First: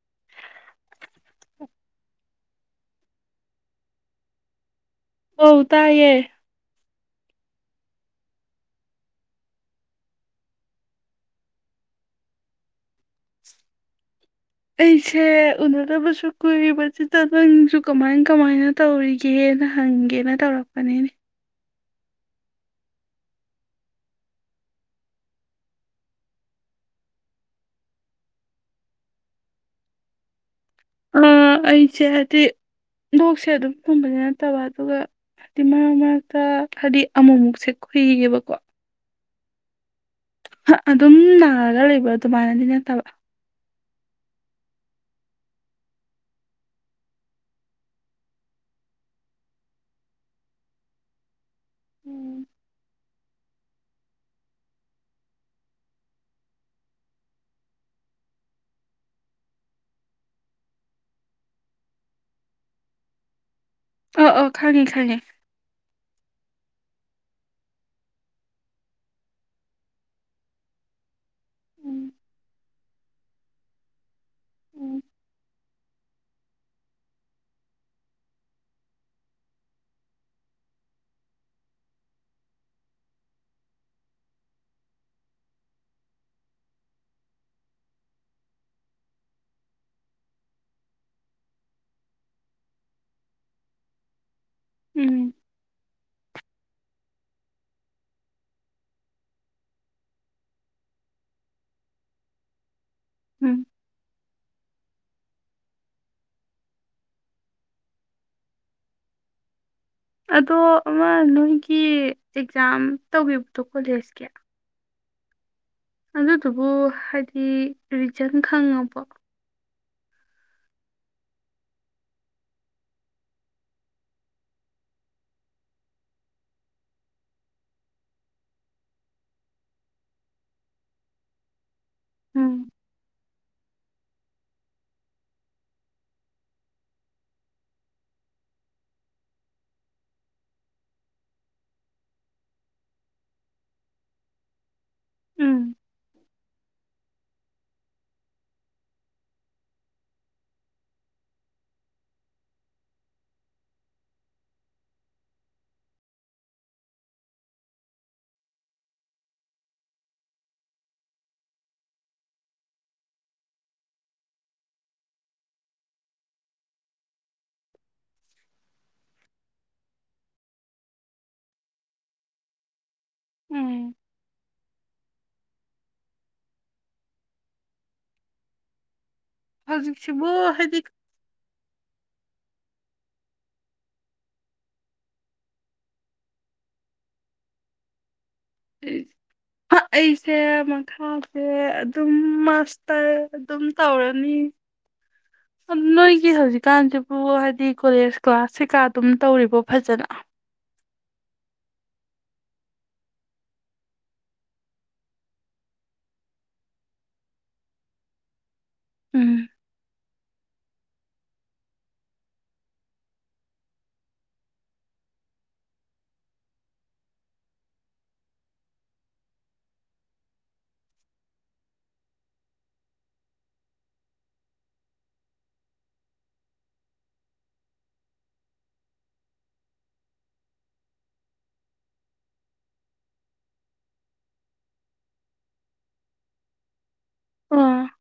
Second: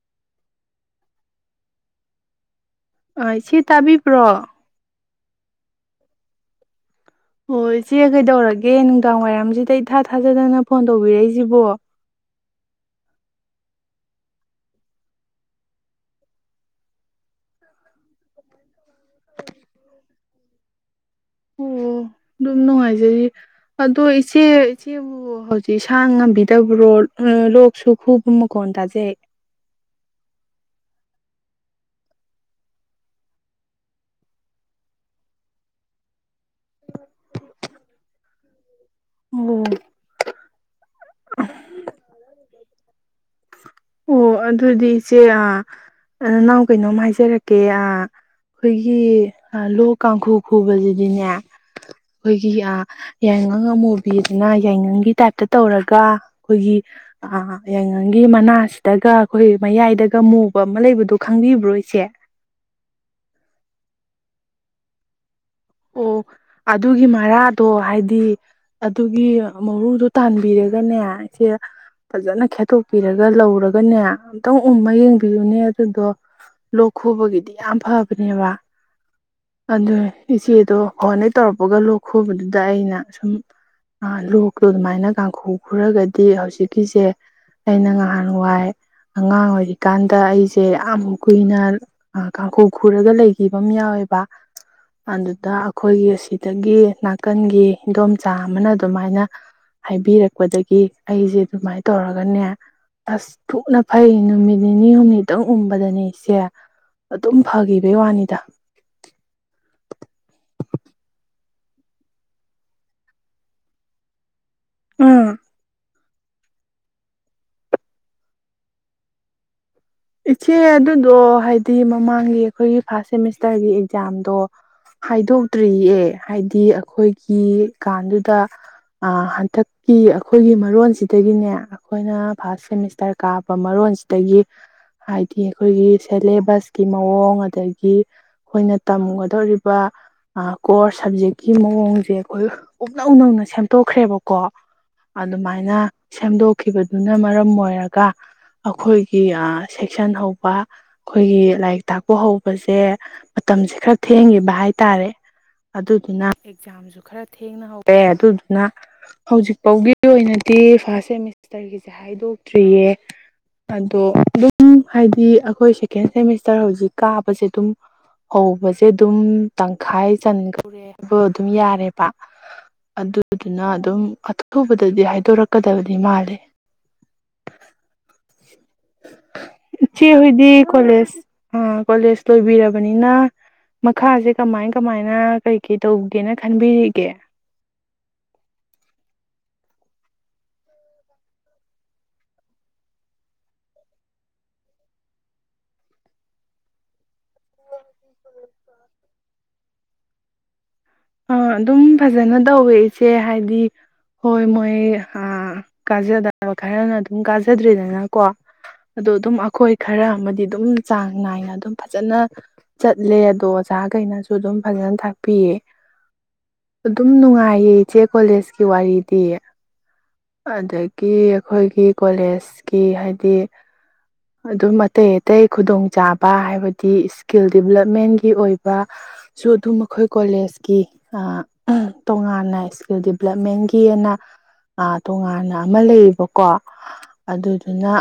[inaudible] ꯑ ꯏꯆꯦ ꯇꯥꯕꯤꯕ꯭ꯔꯣ ꯑꯧ ꯇꯌꯦ ꯍꯣꯏ ꯏꯆꯦ ꯀꯩꯗꯧꯔꯒꯦ ꯅꯨꯡꯗꯥꯡ ꯋꯥꯏꯔꯝꯁꯤꯗ ꯏꯊꯥ ꯊꯥꯖꯗꯅ ꯐꯣꯟ ꯇꯧꯕꯤꯔꯛꯏꯁꯤꯕꯣ ꯑꯩꯁꯦ ꯎꯅꯗꯕꯁꯨ ꯀꯨꯏꯔꯕꯁꯤꯗ ꯅꯪꯁꯨ ꯀꯃꯥꯏ ꯀꯃꯥꯏꯅ ꯇꯧꯔꯤꯒꯦꯅ ꯍꯪꯒꯦꯅ ꯇꯧꯔꯛꯄꯅꯤꯅꯦ ꯑꯣ ꯑꯗꯨꯝ ꯅꯨꯡꯉꯥꯏꯖꯔꯤ ꯑꯗꯣ ꯏꯆꯦ ꯏꯆꯦꯕꯨ ꯍꯧꯖꯤꯛ ꯏꯁꯥꯥ ꯉꯝꯕꯤꯗꯕ꯭ꯔꯣ ꯂꯣꯛꯁꯨ ꯈꯨꯕ ꯃꯈꯣꯟ ꯇꯥꯖꯩ ꯑꯥ ꯑꯩꯁꯦ ꯍꯥꯏꯗꯤ ꯂꯣꯛꯁꯦ ꯑꯗꯨꯝ ꯊꯨꯝꯕꯗꯤ ꯅꯠꯇꯕ ꯑꯗꯨꯒ ꯍꯥꯏꯗꯤ ꯃꯔꯛ ꯃꯔꯛꯇ ꯍꯥꯏꯗꯤ ꯑꯃꯃꯨꯛꯁꯦ ꯀꯨꯏꯌꯦꯕꯀꯣ ꯑꯣ ꯑꯗꯨꯝ ꯅꯥꯔꯒ ꯂꯩꯕ꯭ꯔꯥ ꯑꯗꯨꯃꯥꯏꯅꯗꯤ ꯅꯠꯇꯕ ꯑꯣ ꯑꯗꯨꯗꯤ ꯏꯆꯦ ꯑ ꯅꯅꯥꯎ ꯀꯩꯅꯣꯝ ꯍꯥꯏꯖꯔꯛꯀꯦ ꯑ ꯑꯩꯈꯣꯏꯒꯤ ꯂꯣꯛ ꯀꯥꯡꯈꯨ ꯈꯨꯕꯕꯁꯤꯗꯤꯅꯦ ꯑꯩꯈꯣꯏꯒꯤ ꯑ ꯌꯥꯏꯉꯪ ꯑꯉꯥꯃꯨꯕꯤꯗꯅ ꯌꯥꯏꯉꯪꯒꯤ ꯇꯥꯏꯝꯇ ꯇꯧꯔꯒ ꯑꯩꯈꯣꯏꯒꯤ ꯑ ꯌꯥꯏꯉꯪꯒꯤ ꯃꯅꯥ ꯗꯒ ꯑꯩꯈꯣꯏ ꯃꯌꯥꯏꯗꯒ ꯃꯨꯕ ꯑꯃ ꯂꯩꯕꯗꯣ ꯈꯪꯕꯤꯕ꯭ꯔꯣ ꯏꯁꯦ ꯑ ꯑ ꯈꯪꯉꯤ ꯈꯪꯉꯤ ꯑꯣ ꯑꯗꯨꯒꯤ ꯃꯔꯥꯗꯣ ꯍꯥꯏꯗꯤ ꯑꯗꯨꯒꯤ ꯃꯔꯨꯗꯣ ꯇꯥꯟꯕꯤꯔꯒꯅꯦ ꯏꯆꯦ ꯎꯝ ꯐꯖꯅ ꯈꯦꯠꯇꯣꯛꯄꯤꯔꯒ ꯂꯧꯔꯒꯅꯦ ꯑꯝꯇꯪ ꯎꯃ ꯌꯦꯡꯕꯤꯌꯨꯅꯦ ꯑꯗꯨꯗꯣ ꯂꯣꯛ ꯈꯨꯕꯒꯤꯗꯤ ꯌꯥꯝ ꯐꯕꯅꯦꯕ ꯑꯗꯨ ꯏꯆꯦꯗꯣ ꯐꫭꯟ ꯌꯦꯛ ꯇꯧꯔꯛꯄꯒ ꯂꯣꯛ ꯈꯨꯕꯗꯨꯗ ꯑꯩꯅ ꯁꯨꯝ ꯂꯣꯛꯇꯣ ꯑꯗꯨꯃꯥꯏꯅ ꯀꯥꯡꯈꯨ ꯈꯨꯔꯒꯗꯤ ꯍꯧꯖꯤꯛꯀꯤꯁꯦ ꯑꯩꯅ ꯉꯍꯥꯟꯋꯥꯏ ꯑꯉꯥꯡ ꯑꯣꯏꯔꯤꯀꯥꯟꯗ ꯑꯩꯁꯦ ꯌꯥꯝ ꯀꯨꯏꯅ ꯀꯥꯡꯈꯨ ꯈꯨꯔꯒ ꯂꯩꯈꯤꯕ ꯑꯃ ꯌꯥꯎꯋꯦꯕ ꯎꯝ ꯑꯗꯨꯗ ꯑꯩꯈꯣꯏꯒꯤ ꯑꯁꯤꯗꯒꯤ ꯅꯥꯀꯟꯒꯤ ꯏꯗꯣꯝꯆꯥ ꯑꯃꯅ ꯑꯗꯨꯃꯥꯏꯅ ꯍꯥꯏꯕꯤꯔꯛꯄꯗꯒꯤ ꯑꯩꯁꯦ ꯑꯗꯨꯃꯥꯏꯅ ꯇꯧꯔꯒꯅꯦ ꯑꯁ ꯊꯨꯅ ꯐꯥꯏ ꯅꯨꯃꯤꯠ ꯅꯤꯅꯤ ꯍꯨꯝꯅꯤꯇꯪ ꯎꯕꯗꯅꯦ ꯏꯆꯩ ꯑꯗꯨꯝ ꯐꯈꯤꯕꯩ ꯋꯥꯅꯤꯗ ꯑꯗꯣ ꯑꯃ ꯅꯣꯏꯒꯤ ꯑꯦꯛꯖꯥꯝ ꯇꯧꯈꯤꯕꯗꯣ ꯀꯣꯂꯦꯖꯀꯤ ꯎꯝ ꯑꯗꯨꯗꯨꯕꯨ ꯍꯥꯏꯗꯤ ꯔꯤꯖꯟ ꯈꯪꯉꯕꫭ ꯏꯆꯦ ꯑꯗꯨꯗꯣ ꯍꯥꯏꯗꯤ ꯃꯃꯥꯡꯒꯤ ꯑꯩꯈꯣꯏꯒꯤ ꯐꯥꯔꯁ ꯁꯦꯃꯤꯁꯇꯔꯒꯤ ꯑꯦꯛꯖꯥꯝꯗꯣ ꯍꯥꯏꯗꯣꯛꯇ꯭ꯔꯤꯌꯦ ꯍꯥꯏꯗꯤ ꯑꯩꯈꯣꯏꯒꯤ ꯀꯥꯟꯗꯨꯗ ꯍꯟꯗꯛꯀꯤ ꯑꯩꯈꯣꯏꯒꯤ ꯃꯔꯣꯟꯁꯤꯗꯒꯤꯅꯦ ꯑꯩꯈꯣꯏꯅ ꯎꯝ ꯐꯥꯔꯁ ꯁꯦꯃꯤꯁꯇ꯭ꯔ ꯀꯥꯕ ꯃꯔꯣꯟꯁꯤꯗꯒꯤ ꯍꯥꯏꯗꯤ ꯑꯩꯈꯣꯏꯒꯤ ꯁꯦꯂꯦꯕꯁꯀꯤ ꯃꯑꯣꯡ ꯑꯗꯒꯤ ꯑꯩꯈꯣꯏꯅ ꯇꯝꯒꯗꯧꯔꯤꯕ ꯀꯣꯔꯁ ꯁꯕꯖꯦꯛꯀꯤ ꯃꯑꯣꯡꯁꯦ ꯑꯩꯈꯣꯏ ꯄꯨꯞꯅꯧ ꯅꯧꯅ ꯁꯦꯝꯗꯣꯛꯈ꯭ꯔꯦꯕꯀꯣ ꯎꯝ ꯑꯗꯨꯃꯥꯏꯅ ꯁꯦꯝꯗꯣꯛꯈꯤꯕꯗꯨꯅ ꯃꯔꯝ ꯑꯣꯏꯔꯒ ꯑꯩꯈꯣꯏꯒꯤ ꯁꯦꯛꯁꯟ ꯍꯧꯕ ꯑꯩꯈꯣꯏꯒꯤ ꯂꯥꯏꯔꯤꯛ ꯇꯥꯛꯄ ꯍꯧꯕꯁꯦ ꯃꯇꯝꯁꯦ ꯈꯔ ꯊꯦꯡꯈꯤꯕ ꯍꯥꯏꯇꯥꯔꯦ ꯑꯗꯨꯗꯨꯅ ꯑꯦꯛꯖꯥꯝꯁꯨ ꯈꯔ ꯊꯦꯡꯅꯍꯧꯔꯦ ꯑꯗꯨꯗꯨꯅ ꯍꯧꯖꯤꯛꯐꯥꯎꯒꯤ ꯑꯣꯏꯅꯗꯤ ꯐꯥꯔꯁ ꯁꯦꯃꯤꯁꯇꯔꯒꯤꯁꯦ ꯍꯥꯏꯗꯣꯛꯇ꯭ꯔꯤꯌꯦ ꯑꯗꯣ ꯎꯝ ꯍꯥꯏꯗꯤ ꯑꯩꯈꯣꯏ ꯁꯦꯀꯦꯟ ꯁꯦꯃꯤꯁꯇꯔ ꯍꯧꯖꯤꯛ ꯀꯥꯕꯁꯦ ꯑꯗꯨꯝ ꯍꯧꯕꯁꯦ ꯑꯗꯨꯝ ꯇꯪꯈꯥꯏ ꯆꯟꯈꯧꯔꯦ ꯍꯥꯏꯕ ꯑꯗꯨꯝ ꯌꯥꯔꯦꯕ ꯑꯗꯨꯗꯨꯅ ꯎꯝ ꯑꯗꯨꯝ ꯑꯊꯨꯕꯗ ꯗꯗꯤ ꯍꯥꯏꯗꯣꯔꯛꯀꯗꯕꯗꯤ ꯃꯥꯜꯂꯦ ꯏꯆꯦ ꯍꯧꯖꯤꯛꯁꯤꯕꯨ ꯍꫭꯏꯗꯤ ꯍꯥꯏꯗꯤ ꯀꫭꯂꯦꯖ ꯑ ꯀꯣꯂꯦꯖ ꯂꯣꯏꯕꯤꯔꯕꯅꯤꯅ ꯃꯈꯥꯁꯦ ꯀꯃꯥꯏ ꯀꯃꯥꯏꯅ ꯀꯩ ꯀꯩ ꯇꯧꯒꯦꯅ ꯈꯟꯕꯤꯔꯤꯒꯦ ꯑꯩꯁꯦ ꯃꯈꯥꯁꯦ ꯑꯗꯨꯝ ꯃꯥꯁꯇꯔ ꯑꯗꯨꯝ ꯇꯧꯔꯅꯤ ꯅꯣꯏꯒꯤ ꯍꯧꯖꯤꯛꯀꯥꯟꯁꯤꯕꯨ ꯍꯥꯏꯗꯤ ꯀꯣꯂꯦꯖ ꯀ꯭ꯂꯥꯁ ꯀꯩꯀꯥ ꯑꯗꯨꯝ ꯇꯧꯔꯤꯕꯣ ꯐꯖꯅ ꯑ ꯑꯗꯨꯝ ꯐꯖꯅ ꯇꯧꯋꯦ ꯏꯆꯦ ꯍꯥꯏꯗꯤ ꯍꯣꯏ ꯃꯣꯏ ꯀꯥꯖꯗꯕ ꯈꯔꯅ ꯑꯗꯨꯝ ꯀꯥꯖꯗ꯭ꯔꯤꯗꯅꯀꯣ ꯑꯗꯣ ꯎꯝ ꯑꯗꯨꯝ ꯑꯩꯈꯣꯏ ꯈꯔ ꯑꯃꯗꯤ ꯑꯗꯨꯝ ꯆꯥꯡ ꯅꯥꯏꯅ ꯑꯗꯨꯝ ꯐꯖꯅ ꯆꯠꯂꯦ ꯑꯗꯣ ꯑꯣꯖꯥꯈꯩꯅꯁꯨ ꯑꯗꯨꯝ ꯐꯖꯅ ꯇꯥꯛꯄꯤꯌꯦ ꯑꯗꯨꯝ ꯅꯨꯡꯉꯥꯏꯌꯦ ꯏꯆꯦ ꯀꯣꯂꯦꯖꯀꯤ ꯋꯥꯔꯤꯗꯤ ꯑꯗꯒꯤ ꯑꯩꯈꯣꯏꯒꯤ ꯀꯣꯂꯦꯖꯀꯤ ꯍꯥꯏꯗꯤ ꯑꯗꯨꯝ ꯑꯇꯩ ꯑꯇꯩ ꯈꯨꯗꯣꯡꯆꯥꯥꯕ ꯍꯥꯏꯕꯗꯤ ꯏꯁꯀꯤꯜ ꯗꯤꯕꯂꯞꯃꯦꯟꯒꯤ ꯑꯣꯏꯕꯁꯨ ꯑꯗꯨꯝ ꯑꯩꯈꯣꯏ ꯀꯣꯂꯦꯖ ꯇꯣꯉꯥꯟꯅ ꯏꯁꯀꯤꯜ ꯗꯤꯕꯂꯞꯃꯦꯟꯒꯤ ꯑꯅ ꯇꯣꯉꯥꯟꯅ ꯑꯃ ꯂꯩꯌꯦꯕꯀꯣ ꯑꯥ ꯑꯗꯨꯗꯨꯅ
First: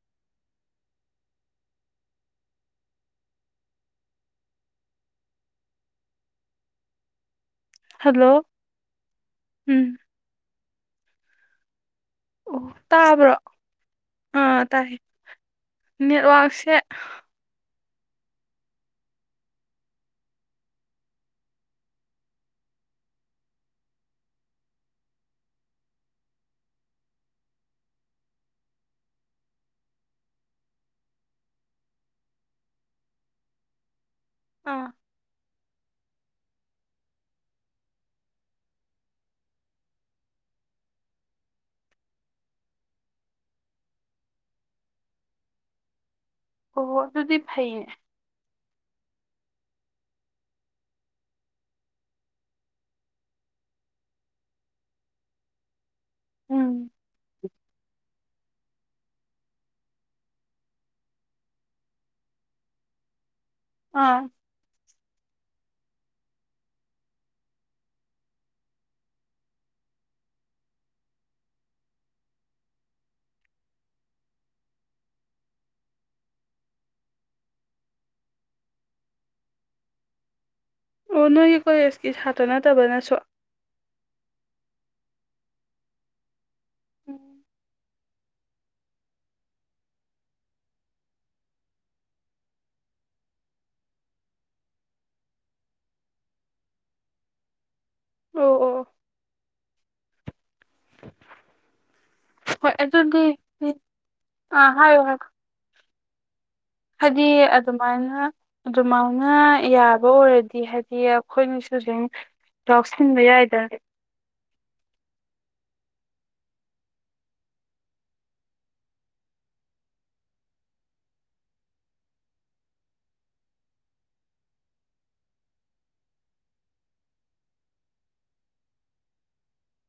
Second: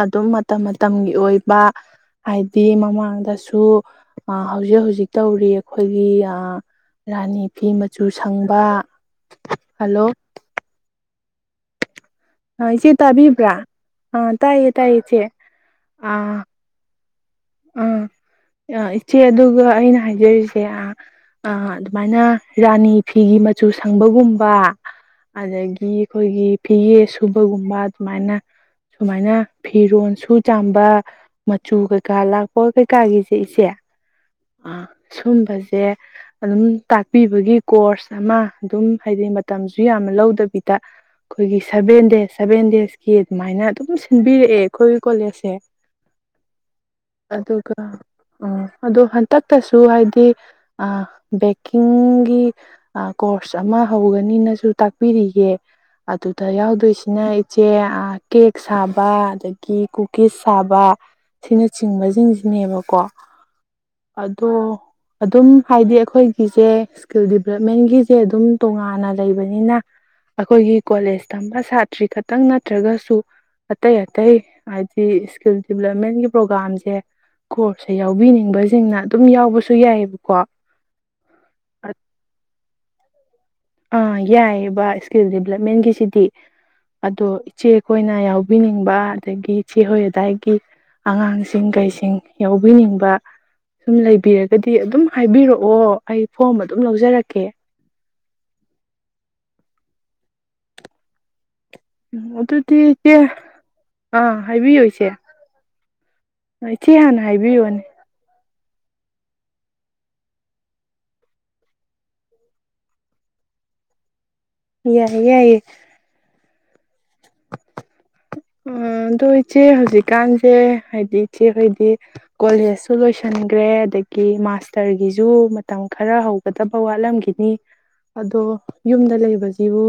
ꯑꯗꯨꯝ ꯃꯇꯝ ꯃꯇꯝꯒꯤ ꯑꯣꯏꯕ ꯍꯥꯏꯗꯤ ꯃꯃꯥꯡꯗꯁꯨ ꯑ ꯍꯧꯖꯤꯛ ꯍꯧꯖꯤꯛ ꯇꯧꯔꯤ ꯑꯩꯈꯣꯏꯒꯤ ꯑ ꯔꯅꯤ ꯐꯤ ꯃꯆꯨ ꯍꯜꯂꯣ ꯁꯪꯕ ꯎꯝ ꯍꯜꯂꯣ ꯑ ꯑꯣ ꯏꯆꯦ ꯇꯥꯕ꯭ꯔꯣ ꯇꯥꯕꯤꯕ꯭ꯔꯥ ꯑꯥ ꯇꯥꯏꯌꯦ ꯇꯥꯏꯌꯦ ꯏꯆꯦ ꯑꯥ ꯅꯦꯠꯋꯥꯛꯁꯦ ꯑꯥ ꯏꯆꯦ ꯑꯗꯨꯒ ꯑꯩꯅ ꯍꯥꯏꯖꯔꯤꯁꯦ ꯑꯗꯨꯃꯥꯏꯅ ꯔꯥꯅꯤ ꯐꯤꯒꯤ ꯃꯆꯨ ꯁꯪꯕꯒꯨꯝꯕ ꯑꯗꯒꯤ ꯑꯩꯈꯣꯏꯒꯤ ꯐꯤꯒ ꯁꯨꯕꯒꯨꯝꯕ ꯑꯗꯨꯃꯥꯏꯅ ꯁꯨꯃꯥꯏꯅ ꯐꯤꯔꯣꯜ ꯁꯨ ꯆꯥꯝꯕ ꯃꯆꯨꯒ ꯀꯀꯥ ꯂꯥꯛꯄ ꯀꯩꯀꯥꯒꯤꯁꯦ ꯏꯆꯦ ꯑ ꯑꯥ ꯁꯣꯝꯕꯁꯤ ꯁꯦ ꯑꯗꯨꯝ ꯇꯥꯛꯄꯤꯕꯒꯤ ꯀꯣꯔꯁ ꯑꯃ ꯑꯗꯨꯝ ꯍꯥꯏꯗꯤ ꯃꯇꯝꯁꯨ ꯌꯥꯝꯅ ꯂꯧꯗꯕꯤꯗ ꯑꯩꯈꯣꯏꯒꯤ ꯁꯚꯦꯟ ꯗꯦꯖ ꯁꯚꯦꯟ ꯗꯦꯖꯀꯤ ꯑꯗꯨꯃꯥꯏꯅ ꯑꯗꯨꯝ ꯁꯤꯟꯕꯤꯔꯛꯑꯦ ꯑꯩꯈꯣꯏꯒꯤ ꯀꯣꯂꯦꯖꯁꯦ ꯑꯣꯍꯣ ꯑꯗꯨꯗꯤ ꯐꯩꯌꯦ ꯑꯗꯨꯒ ꯎꯝ ꯑꯗꯣ ꯍꯟꯇꯛꯇꯁꯨ ꯍꯥꯏꯗꯤ ꯑ ꯕꯦꯡꯀꯤꯡꯒꯤ ꯀꯣꯔꯁ ꯑꯃ ꯍꯧꯒꯅꯤꯅꯁꯨ ꯇꯥꯛꯄꯤꯔꯤꯌꯦꯦ ꯑꯗꯨꯗ ꯎꯝ ꯌꯥꯎꯗꯣꯏꯁꯤꯅ ꯏꯆꯦ ꯀꯦꯛ ꯁꯥꯕ ꯑꯗꯒꯤ ꯀꯨꯀꯤꯁ ꯁꯥꯕ ꯁꯤꯅ ꯆꯤꯡꯕꯁꯤꯡꯁꯤꯅꯦꯕꯀꯣ ꯑꯥ ꯑꯗꯣ ꯑꯗꯨꯝ ꯍꯥꯏꯗꯤ ꯑꯩꯈꯣꯏꯒꯤꯁꯦ ꯏꯁꯀꯤꯜ ꯗꯤꯚꯂꯞꯃꯦꯟꯒꯤꯁꯦ ꯑꯗꯨꯝ ꯇꯣꯉꯥꯟꯅ ꯂꯩꯕꯅꯤꯅ ꯑꯩꯈꯣꯏꯒꯤ ꯀꯣꯂꯦꯖ ꯇꯝꯕ ꯁꯥꯇ꯭ꯔꯤ ꯈꯛꯇꯪ ꯅꯠꯇ꯭ꯔꯒꯁꯨ ꯑꯇꯩ ꯑꯇꯩ ꯍꯥꯏꯗꯤ ꯏꯁꯀꯤꯜ ꯗꯤꯚꯂꯞꯃꯦꯟꯒꯤ ꯄ꯭ꯔꯣꯒꯥꯝꯁꯦ ꯀꯣꯔꯁꯁꯦ ꯌꯥꯎꯕꯤꯅꯤꯡꯕꯁꯤꯡꯅ ꯑꯗꯨꯝ ꯌꯥꯎꯕꯁꯨ ꯌꯥꯏꯑꯕꯀꯣ ꯑꯣ ꯅꯣꯏꯒꯤ ꯀꯣꯂꯦꯖꯀꯤ ꯁꯥꯇ꯭ꯔ ꯅꯠꯇꯕꯅꯁꯨ ꯑꯥ ꯌꯥꯏꯑꯕ ꯏꯁꯀꯤꯜ ꯗꯦꯕꯂꯞꯃꯦꯟꯒꯤꯁꯤꯗꯤ ꯑꯗꯣ ꯎꯝ ꯏꯆꯦ ꯑꯩꯈꯣꯏꯅ ꯌꯥꯎꯕꯤꯅꯤꯡꯕ ꯑꯗꯒꯤ ꯆꯍꯣꯏ ꯑꯗꯥꯏꯒꯤ ꯑꯉꯥꯡꯁꯤꯡ ꯀꯩꯁꯤꯡ ꯌꯥꯎꯕꯤꯅꯤꯡꯕ ꯁꯨꯝ ꯂꯩꯕꯤꯔꯒꯗꯤ ꯑꯗꯨꯝ ꯍꯥꯏꯕꯤꯔꯛꯑꯣ ꯑꯩ ꯐꯣꯝ ꯑꯗꯨꯝ ꯂꯧꯖꯔꯛꯀꯦ ꯑꯣ ꯑꯣ ꯎꯝ ꯍꯣꯏ ꯑꯗꯨꯗꯤ ꯏꯆꯦ ꯎꯝ, ꯑꯥ ꯍꯥꯏꯕꯤꯌꯨ ꯍꯥꯏꯌꯣ ꯏꯆꯦ ꯍꯥꯏꯌꯣ ꯏꯆꯦ ꯍꯥꯟꯅ ꯍꯥꯏꯕꯤꯌꯨꯅꯦ ꯑꯗꯨ ꯃꯥꯥꯏꯅ ꯌꯥꯕ ꯑꯣꯏꯔꯗꯤ ꯍꯥꯏꯗꯤ ꯑꯩꯈꯣꯏꯅꯁꯨ ꯑꯗꯨꯝ ꯌꯥꯎꯁꯤꯟꯕ ꯌꯥꯏꯗꯔꯦ ꯌꯥꯏ ꯌꯥꯏꯌꯦ [inaudible] ꯑꯗꯣ ꯏꯆꯦ ꯍꯧꯖꯤꯛꯀꯥꯟꯁꯦ ꯍꯥꯏꯗꯤ ꯏꯆꯦ ꯍꯣꯏꯗꯤ ꯀꯣꯂꯦꯖꯁꯨ ꯂꯣꯏꯁꯟꯈ꯭ꯔꯦ ꯑꯗꯒꯤ ꯃꯥꯁꯇꯔꯒꯤꯁꯨ ꯃꯇꯝ ꯈꯔ ꯍꯧꯒꯗꯕ ꯋꯥꯠꯂꯝꯈꯤꯅꯤ ꯑꯗꯣ ꯌꯨꯝꯗ ꯂꯩꯕꯁꯤꯕꯨ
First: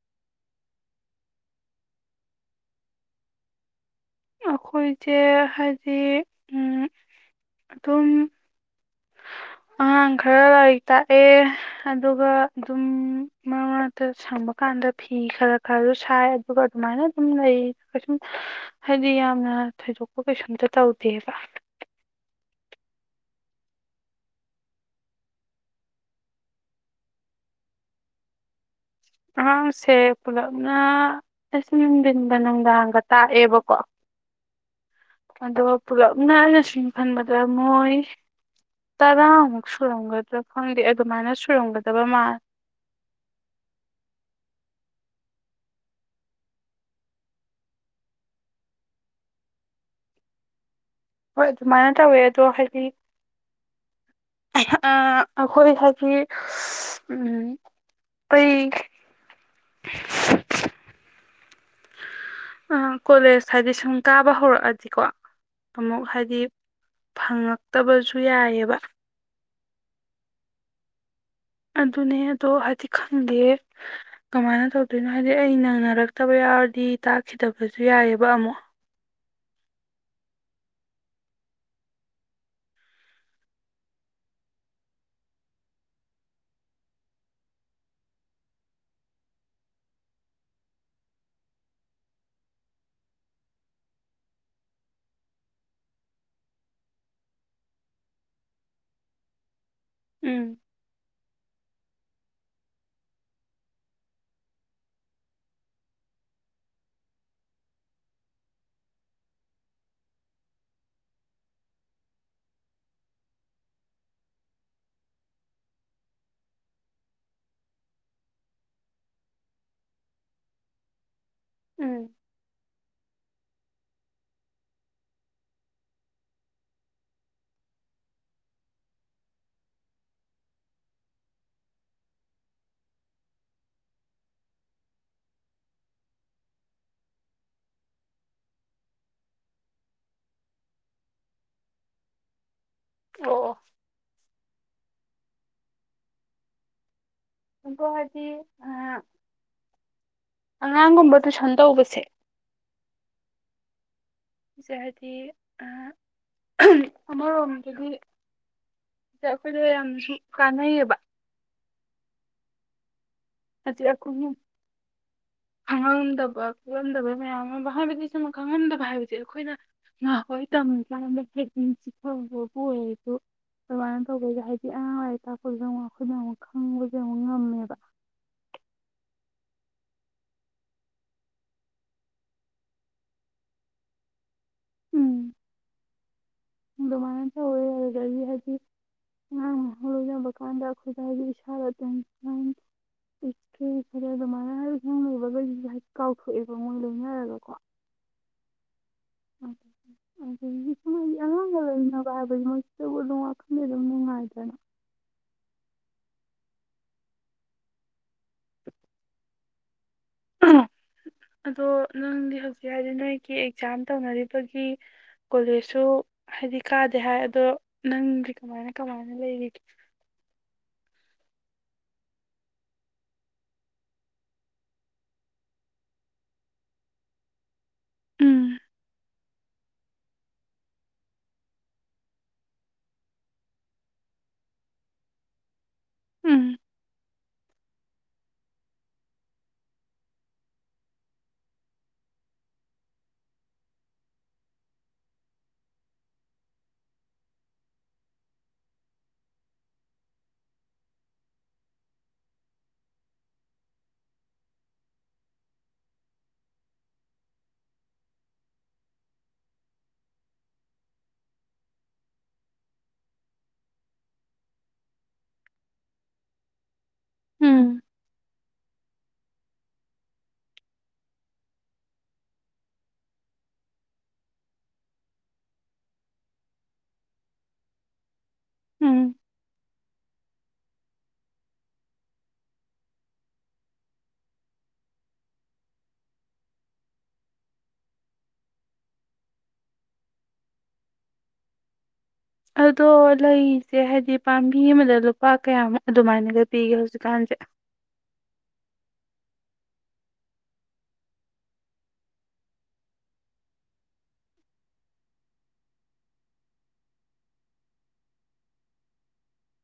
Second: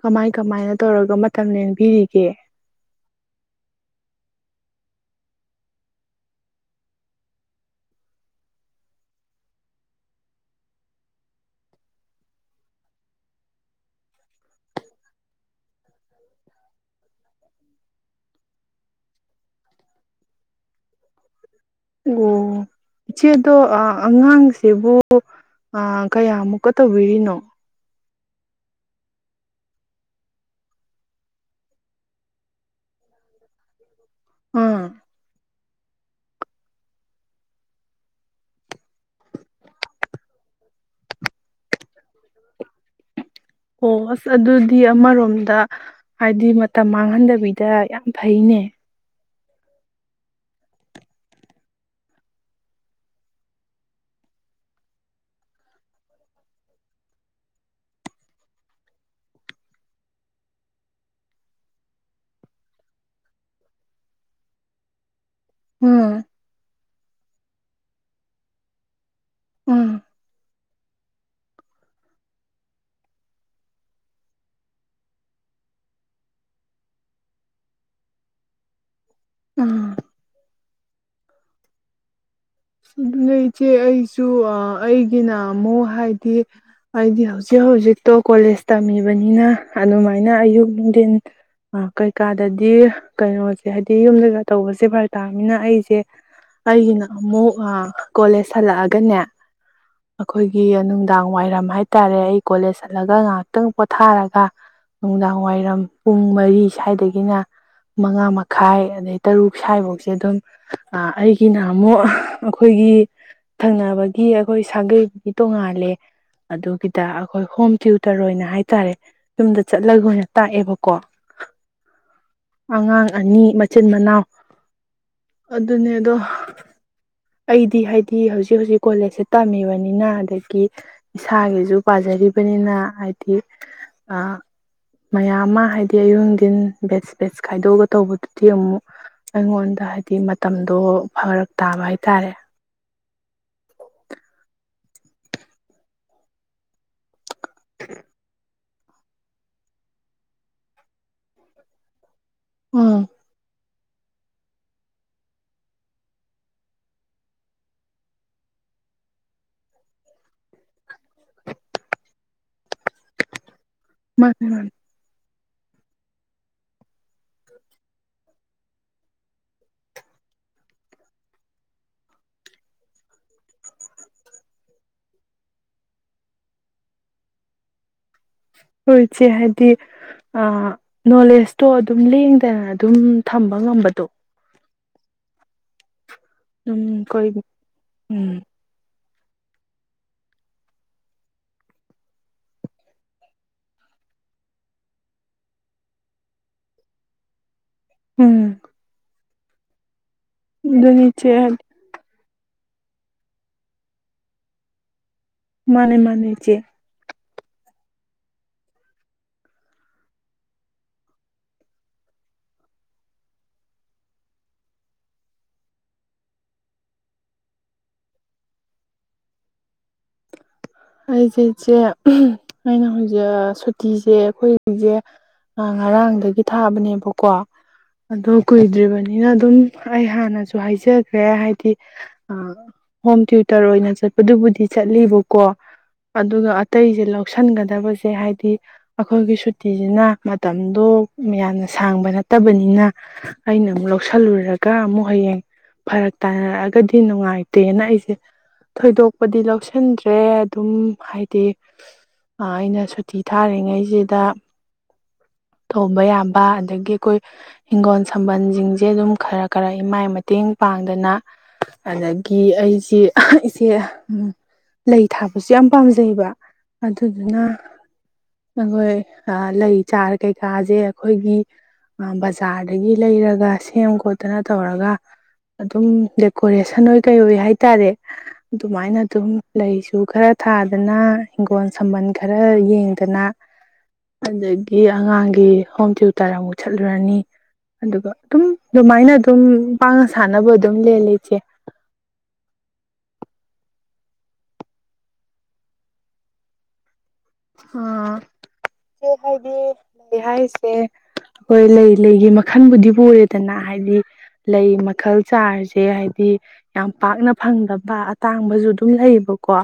ꯀꯃꯥꯏ ꯀꯃꯥꯏꯅ ꯇꯧꯔꯒ ꯃꯇꯝ ꯂꯦꯡꯕꯤꯔꯤꯒꯦ ꯑꯩꯈꯣꯏꯁꯦ ꯍꯥꯏꯗꯤ ꯑꯗꯨꯝ ꯑꯉꯥꯡ ꯈꯔ ꯂꯥꯏꯔꯤꯛ ꯇꯥꯛꯑꯦ ꯑꯗꯨꯒ ꯑꯗꯨꯝ ꯃꯔꯛ ꯃꯔꯛꯇ ꯁꯪꯕ ꯀꯥꯟꯗ ꯐꯤ ꯈꯔ ꯈꯔꯁꯨ ꯁꯥꯏ ꯑꯗꯨꯒ ꯑꯗꯨꯃꯥꯏꯅ ꯑꯗꯨꯝ ꯂꯩ ꯀꯩꯁꯨꯝ ꯍꯥꯏꯗꯤ ꯌꯥꯝꯅ ꯊꯣꯏꯗꯣꯛꯄ ꯀꯩꯁꯨꯝꯇ ꯇꯧꯗꯦꯕ ꯑꯣ ꯏꯆꯦꯗꯣ ꯑꯉꯥꯡꯁꯤꯕꯨ ꯀꯌꯥꯃꯨꯛꯀ ꯇꯧꯕꯤꯔꯤꯅꯣ ꯑꯉꯥꯡꯁꯦ ꯄꯨꯂꯞꯅ ꯑꯁ ꯅꯨꯡꯊꯤꯟꯗ ꯅꯨꯡꯗꯥꯡꯒ ꯇꯥꯛꯑꯦꯕꯀꯣ ꯎꯝ ꯑꯗꯣ ꯄꯨꯂꯞꯅꯅꯥ ꯑꯩꯅꯁꯤꯡ ꯈꯟꯕꯗ ꯃꯣꯏ ꯇꯔꯥꯃꯨꯛ ꯁꯨꯔꯝꯒꯗ꯭ꯔꯥ ꯈꯪꯗꯦ ꯑꯗꯨꯃꯥꯏꯅ ꯁꯨꯔꯝꯒꯗꯕ ꯃꯥꯂꯦ ꯑꯣ ꯑꯁ ꯑꯗꯨꯗꯤ ꯑꯃꯔꯣꯝꯗ ꯍꯥꯏꯗꯤ ꯃꯇꯝ ꯃꯥꯡꯍꯟꯗꯕꯤꯗ ꯌꯥꯝ ꯐꯩꯅꯦ ꯍꯣꯏ ꯑꯗꯨꯃꯥꯏꯅ ꯇꯧꯋꯦ ꯑꯗꯣ ꯍꯥꯏꯗꯤ ꯑꯩꯈꯣꯏ ꯍꯥꯏꯗꯤ ꯙꯝ ꯑꯩꯩ ꯑ ꯀꯣꯂꯦꯖ ꯍꯥꯏꯗꯤ ꯁꯨꯝ ꯀꯥꯕ ꯍꯧꯔꯛꯑꯗꯤꯀꯣ ꯑꯃꯨꯛ ꯎꯝ ꯍꯥꯏꯗꯤ ꯐꯪꯉꯛꯇꯕꯁꯨ ꯌꯥꯏꯌꯦꯕ ꯎꯝ ꯑꯗꯨꯅꯦ ꯑꯗꯣ ꯍꯥꯏꯗꯤ ꯈꯪꯗꯦ ꯀꯃꯥꯏꯅ ꯇꯧꯗꯣꯏꯅꯣ ꯍꯥꯏꯗꯤ ꯑꯩ ꯅꯪꯅꯔꯛꯇꯕ ꯌꯥꯎꯔꯗꯤ ꯇꯥꯛꯈꯤꯗꯕꯁꯨ ꯌꯥꯏꯌꯦꯕ ꯑꯃꯨꯛ ꯎꯝ ꯑꯗꯨꯅ ꯏꯆꯦ ꯑꯩꯁꯨ ꯑꯩꯒꯤꯅ ꯑꯃꯨꯛ ꯍꯥꯏꯗꯤ ꯑꯩꯗꯤ ꯍꯧꯖꯤꯛ ꯍꯧꯖꯤꯛꯇꯣ ꯀꯣꯂꯦꯖ ꯇꯝꯃꯤꯕꯅꯤꯅ ꯑꯗꯨꯃꯥꯏꯅ ꯑꯌꯨꯛ ꯅꯨꯡꯊꯤꯟ ꯀꯩꯀꯥꯗꯗꯤ ꯀꯩꯅꯣꯁꯦ ꯍꯥꯏꯕꯗꯤ ꯌꯨꯝꯗꯒ ꯇꯧꯕꯁꯦ ꯐꯔ ꯇꯥꯕꯅꯤꯅ ꯑꯩꯁꯦ ꯑꯩꯒꯤꯅ ꯑꯃꯨꯛ ꯑ ꯀꯣꯂꯦꯖ ꯍꯜꯂꯛꯑꯒꯅꯦ ꯎꯝ ꯑꯩꯈꯣꯏꯒꯤ ꯅꯨꯡꯗꯥꯡ ꯋꯥꯏꯔꯝ ꯍꯥꯏꯇꯥꯔꯦ ꯑꯩ ꯀꯣꯂꯦꯖ ꯆꯠꯂꯒ ꯉꯥꯏꯍꯥꯛꯇꯪ ꯄꯣꯊꯥꯔꯒ ꯅꯨꯡꯗꯥꯡ ꯋꯥꯏꯔꯝ ꯄꯨꯡ ꯃꯔꯤ ꯁ꯭ꯋꯥꯏꯗꯒꯤꯅ ꯃꯉꯥ ꯃꯈꯥꯏ ꯑꯗꯩ ꯇꯔꯨꯛ ꯁ꯭ꯋꯥꯏꯐꯧꯁꯦ ꯑꯗꯨꯝ ꯑꯩꯒꯤꯅ ꯑꯃꯨꯛ ꯑꯩꯈꯣꯏꯒꯤ ꯊꯪꯅꯕꯒꯤ ꯑꯩꯈꯣꯏ ꯁꯥꯒꯩꯕꯒꯤ ꯇꯣꯡꯉꯥꯜꯂꯦ ꯑꯗꯨꯒꯤꯗ ꯑꯩꯈꯣꯏ ꯍꯣꯝ ꯇ꯭ꯌꯨꯇꯔ ꯑꯣꯏꯅ ꯍꯥꯏꯇꯥꯔꯦ ꯌꯨꯝꯗ ꯆꯠꯂꯒ ꯑꯣꯏꯅ ꯇꯥꯛꯑꯦꯕꯀꯣ ꯎꯝ ꯑꯉꯥꯡ ꯑꯅꯤ ꯃꯆꯤꯟ ꯃꯅꯥꯎ ꯑꯗꯨꯅꯦ ꯑꯗꯣ ꯑꯩꯗꯤ ꯍꯥꯏꯗꯤ ꯍꯧꯖꯤꯛ ꯍꯧꯖꯤꯛ ꯀꯣꯂꯦꯖꯁꯦ ꯇꯝꯃꯤꯕꯅꯤꯅ ꯑꯗꯒꯤ ꯏꯁꯥꯒꯤꯁꯨ ꯄꯥꯖꯔꯤꯕꯅꯤꯅ ꯍꯥꯏꯗꯤ ꯑ ꯃꯌꯥꯝ ꯑꯃ ꯍꯥꯏꯗꯤ ꯑꯌꯨꯤꯡꯊꯤꯟ ꯕꯦꯠꯁ ꯕꯦꯠꯁ ꯈꯥꯏꯗꯣꯛꯑꯒ ꯇꯧꯕꯗꯨꯗꯤ ꯑꯃꯨꯛ ꯑꯩꯉꯣꯟꯗ ꯍꯥꯏꯗꯤ ꯃꯇꯝꯗꯣ ꯐꯔꯛ ꯇꯥꯕ ꯍꯥꯏ ꯇꯥꯔꯦ ꯑꯣ ꯒꯍꯥꯇꯤ ꯑ ꯑꯉꯥꯡꯒꯨꯝꯕ ꯇꯨꯏꯁꯟ ꯇꯧꯕꯁꯦ ꯎꯝ ꯁꯤꯁꯦ ꯍꯥꯏꯗꯤ ꯑꯃꯔꯣꯝꯗꯗꯤ ꯁꯤ ꯑꯩꯈꯣꯏꯗ ꯌꯥꯝ ꯀꯥꯟꯅꯩꯌꯦꯕ ꯑꯆ ꯑꯈꯨꯒ ꯃꯥꯅꯦ ꯃꯥꯅꯦ ꯈꯪꯉꯝꯗꯕ ꯈꯣꯠꯂꯝꯝꯗꯕ ꯃꯌꯥꯝ ꯑꯃ ꯍꯥꯏꯕꯗꯤ ꯁꯨꯝ ꯈꯪꯉꯝꯗꯕ ꯍꯥꯏꯕꯁꯦ ꯑꯩꯈꯣꯏꯅ ꯉꯥꯍꯥꯟꯋꯥꯢ ꯇꯝꯃꯤ ꯀꯥꯟꯗ ꯍꯡ ꯆꯤꯊꯕꯕꯨ ꯑꯣꯏꯔꯁꯨ ꯑꯗꯨꯃꯥꯏꯅ ꯇꯧꯕꯩꯗ ꯍꯥꯏꯗꯤ ꯑꯉꯥꯡ ꯑꯔꯤꯛ ꯇꯥꯛꯄꯗꯁꯨ ꯑꯃꯨꯛ ꯑꯩꯈꯣꯏꯅꯌꯥꯝ ꯑꯃꯨꯛ ꯈꯪꯕꯁꯦ ꯑꯃꯨꯛ ꯉꯝꯃꯦꯕ ꯍꯣꯏ ꯏꯆꯦ ꯍꯥꯏꯗꯤ ꯑ ꯅꯣꯂꯦꯖꯇꯣ ꯑꯗꯨꯝ ꯂꯦꯡꯗꯅ ꯑꯗꯨꯝ ꯊꯝꯕ ꯉꯝꯕꯗꯣ ꯎꯝ ꯑꯗꯨꯝ ꯗꯨꯃꯥꯅ ꯑꯩꯈꯣꯏ ꯇꯧꯋꯦ ꯑꯗꯨꯗꯒꯤ ꯎꯝ ꯍꯥꯏꯗꯤ ꯑꯉꯥꯡ ꯅꯍꯥꯡ ꯂꯣꯏꯅꯕ ꯀꯥꯟꯗ ꯑꯩꯈꯣꯏꯗ ꯍꯥꯏꯗꯤ ꯏꯁꯥꯗ ꯇꯦꯟꯁꯟ ꯄꯤꯈ꯭ꯦ ꯈ꯭ꯔꯦ ꯑꯗꯨꯃꯥꯏꯅ ꯍꯥꯏ ꯍꯪꯕꯈꯩꯁꯤꯁꯨ ꯍꯥꯏꯗꯤ ꯀꯥꯎꯊꯣꯛꯏꯦꯕ ꯃꯣꯏ ꯂꯣꯏꯅꯔꯒꯀꯣ ꯎꯝ ꯎꯝ ꯗꯨꯅꯤ ꯆꯦ ꯍꯥꯏ ꯑꯗꯨ ꯃꯣꯏꯗ ꯑꯗꯨꯝ ꯋꯥꯈꯜꯗ ꯑꯗꯨꯝ ꯅꯨꯡꯉꯥꯏꯗꯅ ꯃꯥꯅꯦ ꯃꯥꯅꯦ ꯆꯦ ꯑꯗꯣ ꯅꯪꯗꯤ ꯍꯧꯖꯤꯛ ꯍꯥꯏꯗꯤ ꯅꯣꯏꯒꯤ ꯑꯦꯛꯖꯥꯝ ꯇꯧꯅꯔꯤꯕꯒꯤ ꯀꯣꯂꯦꯖꯁꯨ ꯍꯥꯏꯗꯤ ꯀꯥꯗꯦ ꯍꯥꯏ ꯑꯗꯣ ꯅꯪꯗꯤ ꯀꯃꯥꯏꯅ ꯀꯃꯥꯏꯅ ꯂꯩꯔꯤꯒꯦ ꯑꯩꯁꯦ ꯏꯆꯦ ꯑꯩꯅ ꯍꯧꯖꯤꯛ ꯁꯨꯇꯤꯁꯦ ꯑꯩꯈꯣꯏꯁꯦ ꯉꯔꯥꯡꯗꯒꯤ ꯊꯥꯕꯅꯦꯕꯀꯣ ꯑꯗꯣ ꯎꯝ ꯀꯨꯏꯗ꯭ꯔꯤꯕꯅꯤ ꯅꯤꯅ ꯑꯗꯨꯝ ꯑꯩ ꯍꯥꯟꯅꯁꯨ ꯍꯥꯏꯖꯈ꯭ꯔꯦ ꯍꯥꯏꯗꯤ ꯍꯣꯝ ꯇ꯭ꯌꯨꯇꯔ ꯑꯣꯏꯅ ꯆꯠꯄꯗꯨꯕꯨꯗꯤ ꯆꯠꯂꯤꯕꯀꯣ ꯑꯗꯨꯒ ꯎꯝ ꯑꯇꯩꯁꯦ ꯂꯧꯁꯤꯟꯒꯗꯕꯁꯦ ꯍꯥꯏꯗꯤ ꯑꯩꯈꯣꯏꯒꯤ ꯁꯨꯇꯤꯁꯤꯅ ꯃꯇꯝꯗꯣ ꯌꯥꯝꯅ ꯁꯥꯡꯕ ꯅꯠꯇꯕꯅꯤꯅ ꯑꯩꯅ ꯑꯃꯨꯛ ꯂꯧꯁꯜꯂꯨꯔꯒ ꯑꯃꯨꯛ ꯍꯌꯦꯡ ꯐꯔꯛ ꯇꯥꯅꯔꯛꯑꯒꯗꯤ ꯅꯨꯡꯉꯥꯏꯇꯦꯅ ꯑꯩꯁꯦ ꯊꯣꯏꯗꯣꯛꯄꯗꯤ ꯂꯧꯁꯤꯟꯗ꯭ꯔꯦ ꯑꯗꯨꯝ ꯍꯥꯏꯗꯤ ꯑꯩꯅ ꯁꯨꯇꯤ ꯊꯥꯔꯤꯉꯩꯁꯤꯗ ꯊꯣꯡꯕ ꯌꯥꯕ ꯑꯗꯒꯤ ꯑꯩꯈꯣꯏ ꯍꯤꯡꯒꯣꯜ ꯁꯝꯕꯜꯁꯤꯡꯁꯦ ꯑꯗꯨꯝ ꯈꯔ ꯈꯔ ꯏꯃꯥꯏ ꯃꯇꯦꯡ ꯄꯥꯡꯗꯅ ꯑꯗꯒꯤ ꯑꯩꯁꯤꯦ ꯏꯆꯦ ꯂꯩ ꯊꯥꯕꯁꯨ ꯌꯥꯝ ꯄꯥꯝꯖꯩꯕ ꯑꯗꯨꯗꯨꯅ ꯎꯝ ꯑꯩꯈꯣꯏ ꯂꯩ ꯆꯥꯔ ꯀꯩꯀꯥꯁꯦ ꯑꯩꯈꯣꯏꯒꯤ ꯕꯖꯥꯔꯗꯒꯤ ꯂꯩꯔꯒ ꯁꯦꯝ ꯈꯣꯠꯇꯅ ꯇꯧꯔꯒ ꯑꯗꯨꯝ ꯗꯦꯀꯣꯔꯦꯁꯟ ꯑꯣꯏ ꯀꯩ ꯑꯣꯏ ꯍꯥꯏꯇꯥꯔꯦ ꯑꯗꯨꯃꯥꯏꯅ ꯎꯝ ꯑꯗꯨꯝ ꯂꯩꯁꯨ ꯈꯔ ꯊꯥꯗꯅ ꯍꯤꯡꯒꯣꯜ ꯁꯝꯕꯟ ꯈꯔ ꯌꯦꯡꯗꯅ ꯑꯗꯒꯤ ꯑꯉꯥꯡꯒꯤ ꯍꯣꯝ ꯇ꯭ꯌꯨꯇꯔ ꯑꯃꯨꯛ ꯆꯠꯂꯨꯔꯅꯤ ꯑꯗꯨꯒ ꯑꯗꯨꯝ ꯑꯗꯨꯃꯥꯏꯅ ꯑꯗꯨꯝ ꯄꯥꯡꯅ ꯁꯥꯟꯅꯕ ꯑꯗꯨꯝ ꯂ ꯂꯩꯆꯦ ꯑꯗꯣ ꯂꯩꯁꯦ ꯍꯥꯏꯗꯤ ꯄꯥꯝꯕꯤ ꯑꯃꯗ ꯂꯨꯄꯥ ꯀꯌꯥꯃꯨꯛ ꯑꯗꯨꯃꯥꯏꯅꯒ ꯄꯤꯒꯦ ꯍꯧꯖꯤꯛ ꯑꯥ ꯦ ꯍꯥꯏꯗꯤ ꯂꯩ ꯍꯥꯏꯔꯤꯁꯦ ꯑꯩꯈꯣꯏ ꯂꯩ ꯂꯩꯒꯤ ꯃꯈꯜꯕꯨꯗꯤ ꯄꯨꯔꯦꯗꯅ ꯍꯥꯏꯗꯤ ꯂꯩ ꯃꯈꯜ ꯆꯥꯔꯁꯦ ꯍꯥꯏꯗꯤ ꯌꯥꯝ ꯄꯥꯛꯅ ꯐꯪꯗꯕ ꯑꯇꯥꯡꯕꯁꯨ ꯑꯗꯨꯝ ꯂꯩꯌꯦꯕꯀꯣ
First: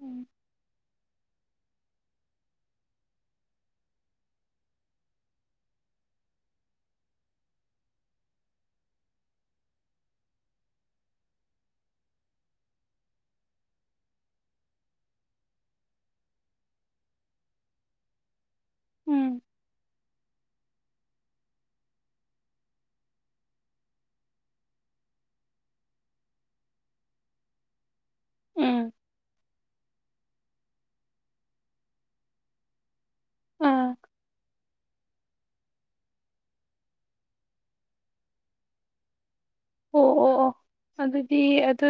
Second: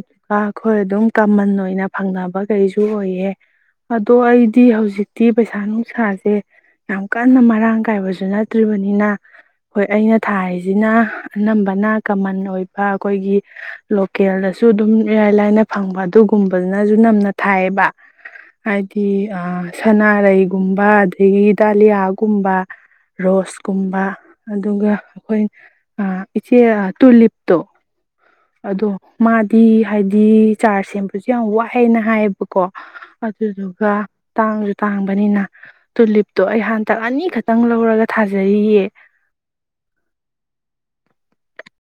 ꯎꯝ ꯑꯩꯈꯣꯏ ꯑꯗꯨꯝ ꯀꯃꯟ ꯑꯣꯏꯅ ꯐꯪꯅꯕ ꯀꯩꯁꯨ ꯑꯣꯏꯌꯦ ꯑꯗꯣ ꯑꯩꯗꯤ ꯍꯧꯖꯤꯛꯇꯤ ꯄꯩꯁꯥ ꯅꯨꯡꯁꯥꯁꯦ ꯌꯥꯝ ꯀꯟꯅ ꯃꯔꯥꯡ ꯀꯥꯏꯕꯁꯨ ꯅꯠꯇ꯭ꯔꯤꯕꯅꯤꯅ ꯍꯣꯏ ꯑꯩꯅ ꯊꯥꯔꯤꯁꯤꯅ ꯑꯅꯝꯕꯅ ꯀꯃꯟ ꯑꯣꯏꯕ ꯑꯩꯈꯣꯏꯒꯤ ꯂꯣꯀꯦꯜꯗꯁꯨ ꯑꯗꯨꯝ ꯏꯔꯥꯏ ꯂꯥꯏꯅ ꯐꯪꯕ ꯑꯗꯨꯒꯨꯝꯕ ꯐꯖꯅꯁꯨ ꯅꯝꯅ ꯊꯥꯏꯌꯦꯕ ꯍꯥꯏꯗꯤ ꯎꯝ ꯁꯅꯥꯔꯩ ꯒꯨꯝꯕ ꯑꯗꯒꯤ ꯗꯥꯂꯤꯌꯥꯒꯨꯝꯕ ꯔꯣꯁꯀꯨꯝꯕ ꯑꯗꯨꯒ ꯑꯩꯈꯣꯏ ꯏꯆꯦ ꯇꯨꯂꯤꯞꯇꯣ ꯑꯗꯣ ꯎꯝ ꯃꯥꯗꯤ ꯍꯥꯏꯗꯤ ꯆꯥꯔ ꯁꯦꯝ ꯑꯗꯨꯁꯨ ꯌꯥꯝ ꯋꯥꯑꯦꯅ ꯍꯥꯏꯌꯦꯕꯀꯣ ꯑꯗꯨꯗꯨꯒ ꯑꯥ ꯇꯥꯡꯁꯨ ꯇꯥꯡꯕꯅꯤꯅ ꯇꯨꯂꯤꯞꯇꯣ ꯑꯩ ꯍꯟꯇꯛ ꯑꯅꯤ ꯈꯛꯇꯪ ꯂꯧꯔꯒ ꯊꯥꯖꯔꯤꯌꯦ ꯑꯣ ꯑꯣ ꯑꯣ ꯑꯗꯨꯗꯤ ꯑꯗꯨ